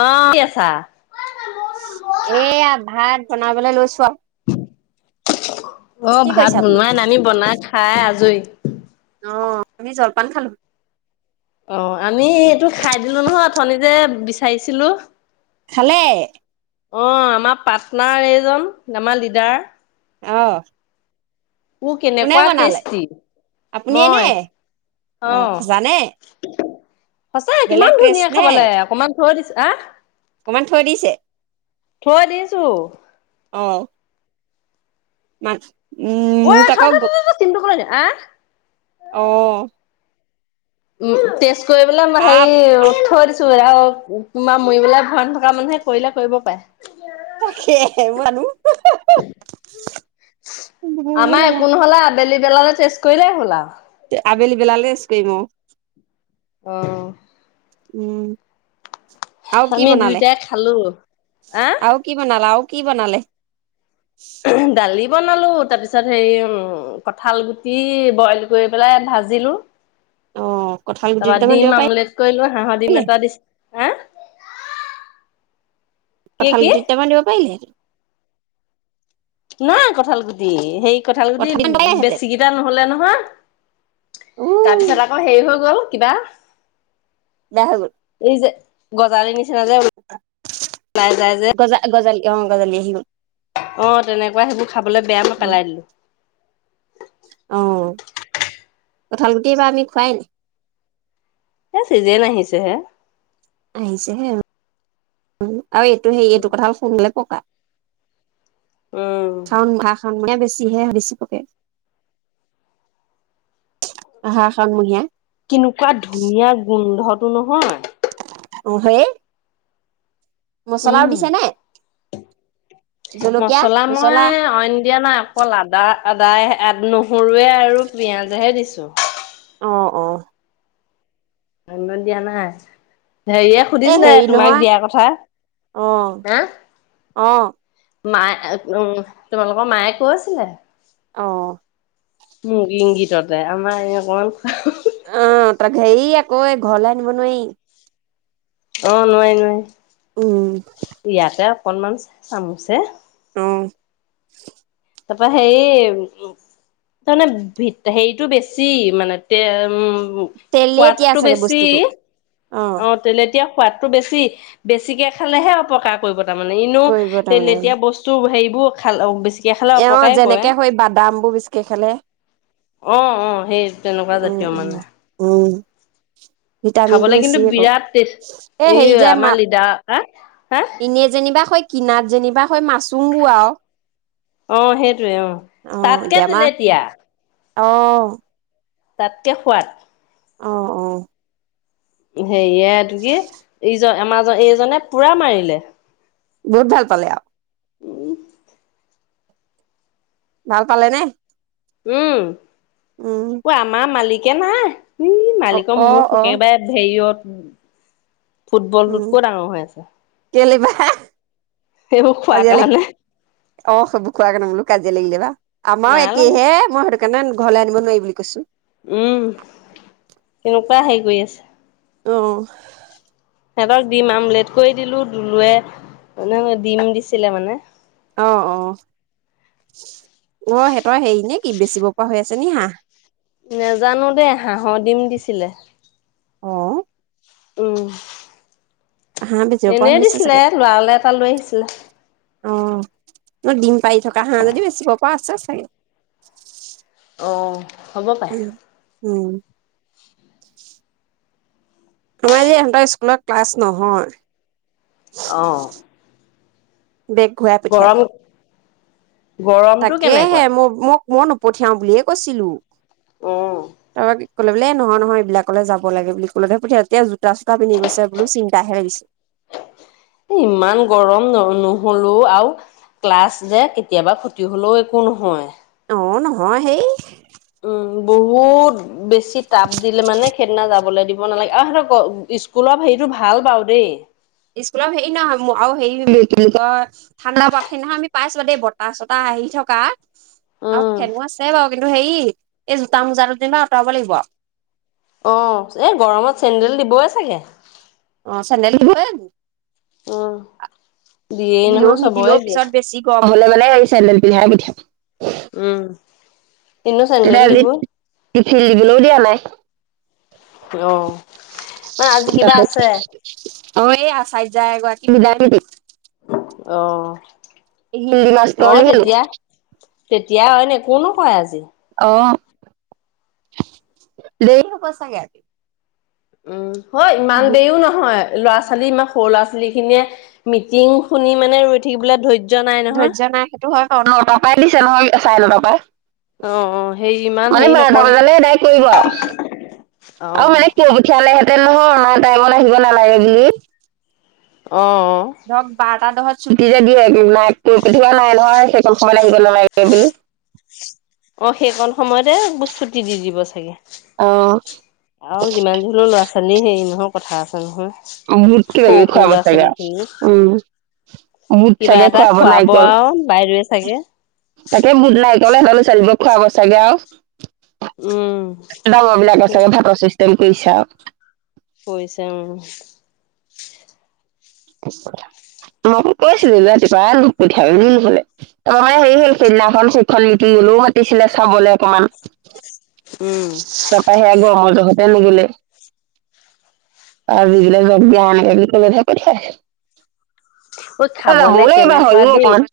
অহ, কৰি আছা? এয়া ভাত বনাবলৈ লৈছো আৰু। [inaudible] অহ, কি ভাত কৰিছে আপুনি? বনোৱাই নাই আমি বনাই খাই আজৰি। উ [inaudible] অহ, আমি জলপান খালো। অহ, আমি এইটো খাই দিলো নহয় অথনিতে বিচাৰিছিলো। খালে। অহ, আমাৰ পাৰ্টনাৰ এইজন আমাৰ লিডাৰ। অহ, মোৰ কেনেকুৱা টেষ্টি আপুনিয়ে নে মই অ' অহ জানে । সচা বেলেগ কিমান টেষ্ট ধুনীয়া নে খাবালে অকণমান থই দিছো আহ। অকমান থৈ দিছে। থই দিছো। অহ, অই মোক আকৌ থ-থ-থ-থ-থ [unintelligible] অহ, উম, তেজ কৰি পেলা মই হেৰী আপ থই দিছো। টোৱে তোমাৰ মুৰিবলে ভন। মানুহে কৰিলে কৰিব পাৰে তাকে মানুহ ভয়হে আমাৰ লগা একো নহলে। বেলি বেলালে চেষ্ট কৰিলেই হল আৰু। তে আবেলি বেলা ৰেষ্ট কৰিম আৰু । অহ, উম, আৰু কি আমি বনালে দুইটাই খালো আহ। আৰু কি বনালে আৰু কি বনালে? দালি। বনালো তাৰ পিছত হেৰি উম কঠাল গুটি বইল কৰি পেলাই ভাজিলো। অ' কঁঠাল গুটি তাৰপা দুটামান দিব ডিম আমলেট কৰিলো হাঁহৰ পাৰিলে ডিম এটা দিছো হা। কি কঁঠাল কি গুটি দুটামান দিব পাৰিলে। নাই কঠাল গুটি সেই। কঁঠাল গুটি বেছিকিটা নহলে নহয় উ তাৰপিছত আকৌ হেৰি হৈ গ'ল। কিবা। বেলা হয় গল। এই যে গজালি নিচ নিচ যেওল [unintelligible] ওলাই যাই যে ইং গঁজালি সিনো অ তেনেকুৱা সেইবোৰ খাবলৈ বেয়া বোৰ পেলাই দিলো। অ কঠাল গুটি এইবা আমি খোৱাই নাই। এ চিজেন আহিছে হে। আহিছে হে অহ আৰু এইটো সেই এইটো কঁঠাল শুনকালে পকা । উম দাউ ভাত খাউ গে। [unintelligible] বেছিহে বেচি পকে। আহাৰ শাওনমহীয়া। কেনেকুৱা ধুনীয়া গোন্ধত। টো নহয়। অ হে। মছলাও উম। দিছে নে? মছলা মই অইন দিয়া নাই অকল আদা। আদায় আদ নহৰুৱে আৰু। পিয়াজহে দিছো অ অ নন্ন্দিয় [unintelligible] নাই এ হেৰিয়ে হেৰি নহয় সুধিছিলে তোমাক অ দিয়াৰ কথা অ হ, মায়ে উম তোমালোকৰ মায়ে কৈছিলে, অ মোক ইংগিততে আমাৰ এই অকণমান অহ তাক হেৰি আকৌ এই ঘৰলৈ নিব নোৱাৰি অ নোৱাৰি নোৱাৰি উম ইয়াতে অকণমান চামুছে অ তাৰপা হেই উ তাৰমানে ভ হেৰিটো বেছি মানে তে উম তেলেতিয়া সোৱাদটো চাগে বস্তুটো বেছি অ তেলে । তেতিয়া সোৱাদটো বেছি বেছিকে খালেহে অপকাৰ কৰিব তাৰমানানে এনেো কৰিব তে তাৰমানে এতিয়া বস্তু হেৰি । খাল বেছি । এওঁ যেনেকে হৈ বাদাম বোৰ বিচকে খালে অ অ সেই তেনেকুৱা উ জাতীয় উ উম ভিটামিন টো খাবলৈ বেছি কিন্তু আকৌ বিৰাট এ টেষ্ট এই হেৰি যে মা আমাৰ লিডা হ হা এনে যেনিবা হয় কিনাত যেনিবা হয় মাচুং গও অহ সেইটয়ে অ তাতকে মা তেলেতিয়া অ । তাতকে সোৱাদ অ অ । সেয়য়া ত কি এইয [unintelligible] এমাজন এইজনে পুৰা মাৰিলে । বোৰ ভাল পালে আ উম ভাল পালে নে উম উম অ আমাৰ মালিক একাকে নাই উ অ মালিকৰ অ মোক অ একেবাৰে হেৰিয়ত । উম ফুটবলটোতকৈ ডাঙৰ হৈ আছে হেহ এইবো খোৱা কানে অ সব খোৱা নে বোলো কাজিয় লাগিলে বা । আমাও নাই লগা একেহে মই স। কাৰণে ঘৰলৈ আনিব নোৱাৰি বুলি কৈছো। উম কেনেকুৱা হেৰি কৰি আছে। অহ সিহঁতক দিম আমলেট কৰি দিলো দুলুৱে মানে ডিম দিছিলে মানে অ অ অ সিহঁতৰ হেৰি নে কি বেচিব পৰা হৈ আছে নি হাঁহ নেজানো দেই হাঁহৰ দিম দিছিলে অহ উম । হাঁহ বেচিব পৰা এনেই হৈছে দিছিলে চাগে লৰালে এটা লৈ আহিছিলে। অ ম ডিম পাৰি থকা হাঁহ যদি বেছিব পৰা আছে চাগে । অ। হ'ব পাৰে। উম। তোমাৰ যে ইহঁতৰ স্কুলত ক্লাছ নহয়। অহ। বেগ ঘূৰাই পঠিয়ালে। গৰমটো তাকেহে কেনেকুৱা মোৰ মোক মইয়ো নপঠিয়াও বুলিয়ে কৈছিলোঁ। এ [unintelligible] ক'লে বোলে নহয় নহয় এইবিলাকলে যাব লাগে বুলি ক'লে পঠিয়াই জোতা চোতা পিন্ধি বোলো চিন্তাহে লাগিছে। ইমান গৰম ন নহলো আও ক্লাছ যে কেতিয়াবা খ তি হ'লেও একো নহয়। অ নহয় হেই। উম বহুত বেছি তাপ দিলে মানে সেইদিনা যাবলে দিব নালাগে, অহ সিহঁত স্কুলৰ হেৰিতটো ভাল বাও দেই। স্কুলৰ হেৰি নহয় আৰু হেৰি কি কিয় ঠাণ্ডা পাত সেইদিনাখন আমি পাইছোঁ দেই বতাহ চতাহ আহি থকা। আৰু ফেনো আছে বাও। কিন্তু হেৰি, এই জোতা মোজা যেনিবা আঁতৰাব লাগিব আও। অ এই গৰমত চেডেল দিবই চাগে? অ চেডেল [unintelligible] দিয়েই দিলো নহয় চবৰে নিদিলেও দিয়ে পিছত বেছি গৰম গলে মেনে হেৰি চেডেল পিধাই পঠিয়াম। উম। তেতিয়া আজি টিফিল দিবলেও দিয়া নাই । অ। মানে আজি কিবা তাকে আছে [inaudible] অ এই আচাইযা এগৰাকী [inaudible] আহ। [unintelligible] তেতিয়াই হয় ন কোনো কয় আজি। [unintelligible] উম। হয় ইমান দেৰিও নহয়। ল'ৰা ছোৱালী ইমা সৰু ল'ৰা ছোৱালী খিনিয়ে মিটিং শুনি মানে ৰৈ থাকিবলে ধৈ ধৈৰ্য্য নাই সেইটো হয় বাও ন নটাৰ পৰাই দিছে নহয় চাই নটা অ অ সেই ইমান বাহ মানে হেৰি বাৰটা নকৰে বজালৈ এদায় কৰিব আও আৰু অ', মানে কৈ পঠিয়ালেহেতে তে নহয় আমাৰ টাইমত আহিব নালাগে বুলি। অ', অ', ধৰক বাৰটা দহত ছুটি যে দিয়ে ন পথিৱা নাই নহয় সেইখন সময় আহিব নালাগে বুলি অ সেইকণ সময়তে ছুটি দি দিব চাগে অ আও যিমান যি হলো ল'ৰা ছোৱালী হেৰি নহক কথা আছে নহয় বুট কিবা সৰু কিবি সৰু খোৱাব ল'ৰা চাগে ছোৱালী আও খিনি উম বুট কিবা চাগে এটা খোৱাব খুৱাব নাইকল আৰু বাইদেৱে চাগে। তাকে গুডনাইট নলে হলে চ দিব খোৱাব চাগে আও উম, ডাঙৰ বিলাক চাগে ভাতৰ চিষ্টেম বৈছাও পইচা উম কৈছিলা মই কৈছিলো ৰাতিপুৱা লোক পঠিয়াব বোলে তাপা মানে হেৰি হল সেইদিনাখন শিক্ষণ নীতি গলেও মাতিছিলে চাবলৈ অকমান উম। তাপা সে আগ মোৰ লগতে নিমিলে আৰু যাক য দিয় এনেকে কলে কাই ঐ আকৌ খাবলে যাবও লাগিব ৰ কেনেকুৱা হয়ও দেই অকমান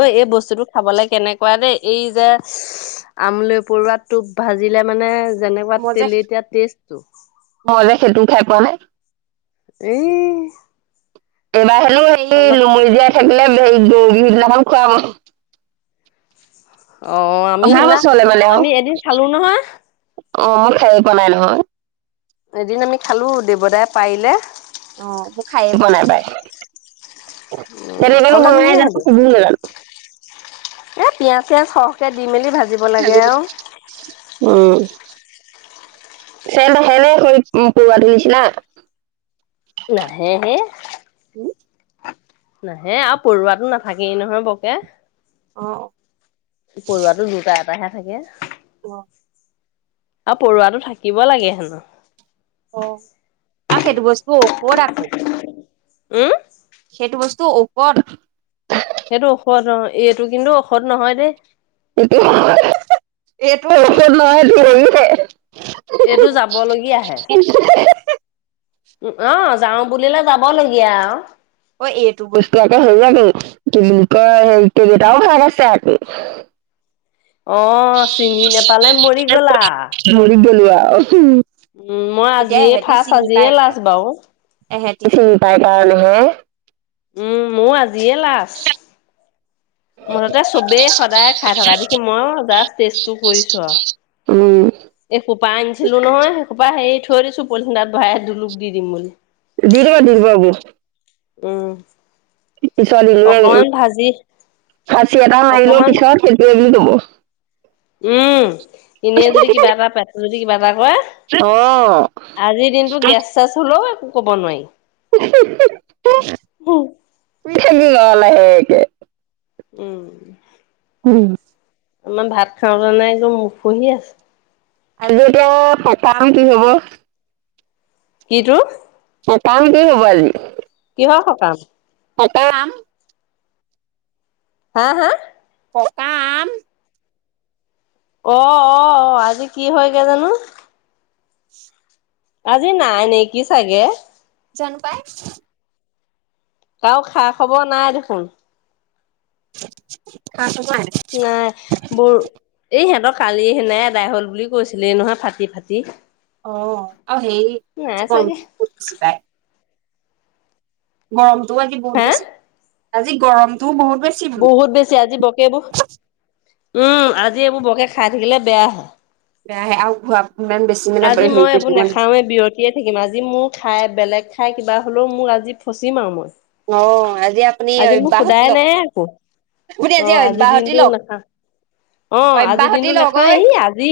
ঐ এই বস্তুটোক খাবলৈ কেনেকোৱা দেই এই যে আমলই পৰুৱা টোপ ভাজিলে মানে যেনেকোৱা মই টেলৈটিয়া টেষ্টতো সেইটোও খাই পোৱা নাই এই নোলায় হেল্ল সেই অলপ লুমৰিজিয়াত থাকিলে হে বিভিনাখন খোৱা অ আমি অহা সিদিনা বছৰলে মানে আৰু। আমি এদিন চালো নহয় অ মই খাইয়ে পোৱা নাই নহয় এদিন আমি খালো দেৱতাই পাৰিলে অ মোৰ খাইয়ে পোৱা নাই পাই উম কেনকৈনো খাবলৈ বনাই ধুনীয়া জানো সেইটো সেইটোও নাজানো কে দি মেলি ভাজিব লাগে আৰু উম চেইম সেনে কৰি পৰুৱাটো নিচিনা নাহে হে উম নাহে আও পৰুৱাটো নাথাকেই নহয় বকে অ'হ! পৰুৱাটো দুটা, এটাহে তাকে অ'! আৰু পৰুৱাটো থাকিব লাগে হেনোঁ। অ'! আৰু সেইটো বস্তু ঔষধ আকৌ। উম? সেইটো বস্তু ঔষধ। সেইটো ঔষধ অ'! এইটো কিন্তু ঔষধ নহয় দেই। তাকে হেঁ! হেঁ! হেঁ! এইটো ঔষধ নহয়, এইটো হেৰিহে এইটো যাব লগীয়াহে। অ'! যাওঁ বুলিলে, যাবলগীয়া আও। অ' এইটো বস্তু আকৌ, হেৰি আকৌ, কি বুলি কয়, কেইবাটাও ভাগ আছে আকৌ। অ' চিনি নেপালে, মৰি গ'লা। মৰি [unintelligible] উম, মই এতিয়া আজিয়ে এহেঁতি ফাৰ্ষ্ট, চিনি পায় আজিয়ে লাষ্ট বাৰু। এহেঁতি চিনি পাই কাৰণে হে। উম মও আজিয়ে লাষ্ট। মুঠতে চবেই সদায়ে খাই থকা দেখি, মইও জাষ্ট টেষ্টটো কৰিছোঁ উম, আৰু। এই সোপা আনিছিলো নহয়, এইসোপা হেৰি থৈ দিছোঁ, পলিথিন এটাত ভৰাই। হেৰি দুুলুক দি দিম বুলি। দি দিব, দি দিব বৌ। উম! পিছৰ অকমান [unintelligible] ভাজি খাহী এটা মাৰিলোঁ অকমান পিছত, সেইটো এৰিলোঁ। অ'! উম! এনেই যদি কিবা এটা পেট যদি কিবা এটা হয়! অ'। আজিৰ দিনটো গেছ চেছ হলেও ক'ব নোৱাৰি। হ'ম। ঠেলি ল লাহেকে [inaudible] উম! উম! আমাৰ ভাত খাওঁতা নাই যে, একদম ওখহি আছে। আজি এতিয়া অ' সকাহ কি হ'ব? কিটো? সকাম কি হ'ব আজি? কিহৰ সকাম? সকাম! হা? হা? সকাম অ অ আহ আজি কি হয়গৈ জানো [inaudible] আজি নাই নেকি চাগে জানো পাই কাৰো খা খবৰ নাই দেখোন কছ সেয়াই বৰ এই সিহঁতক কালি সেনাই আদাই হল বুলি কৈছিলে নহয় ফাটি ফাটি অ আৰু সেই নাই চাগে জীৱনটোত চি পায় বাম [inaudible] তোৰ আ কি বহুত হা বছি আজি গৰমতোও বহুত বেছি বোলো বহুত বেছি আজি পকেব উম আজি এইবোৰ বৰকে খাই থাকিলে বেয়া হয় বেয়া আহে আৰু ঘোৱা ইমান বেছি মানে আজি হেৰি মই কৰি এইবোৰ থাকিব নালাগে নাখাওৱে বিৰতিয়ে থাকিম আজি মোৰ খাই বেলেগ খাই কিবা হলেও মোৰ আজি ফচিম আৰু মই আহ আজি আপুনি আজি মোক অব্যাহতি সোধাই লওক নাই আকৌ আপুনি অ আজি অব্যাহতি দিনটো লওক নাখাওঁ অ আজিৰ অব্যাহতি দিনটো লওক ঐ নাখাওঁ এই আজি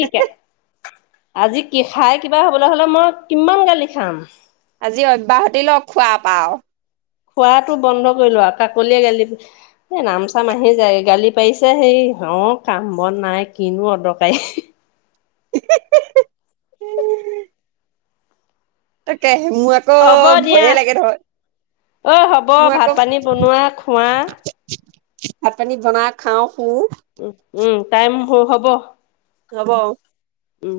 আজি কি খাই কিবা হ'বলৈ হ'লে মই কিমান গালি খাম আজি অব্যাহতি লক খোৱা পাওঁ খোৱাটো বন্ধ কৰিলো আৰু কাকলিয়ে গালি এ নাম চাম আহি যায় গালি পাৰিছে সেই অ কাম বন নাই কিনো অদৰকাৰী উম [inaudible] তাকে হ'ব দিয়া ভয়ে লাগে নহয় অঐ হ'ব মোৰ ভাত আকৌ পানী বনোৱা খোৱা ভাত পানী বনা খাও শু উ উম টাইম হব ল'ব আৰু উম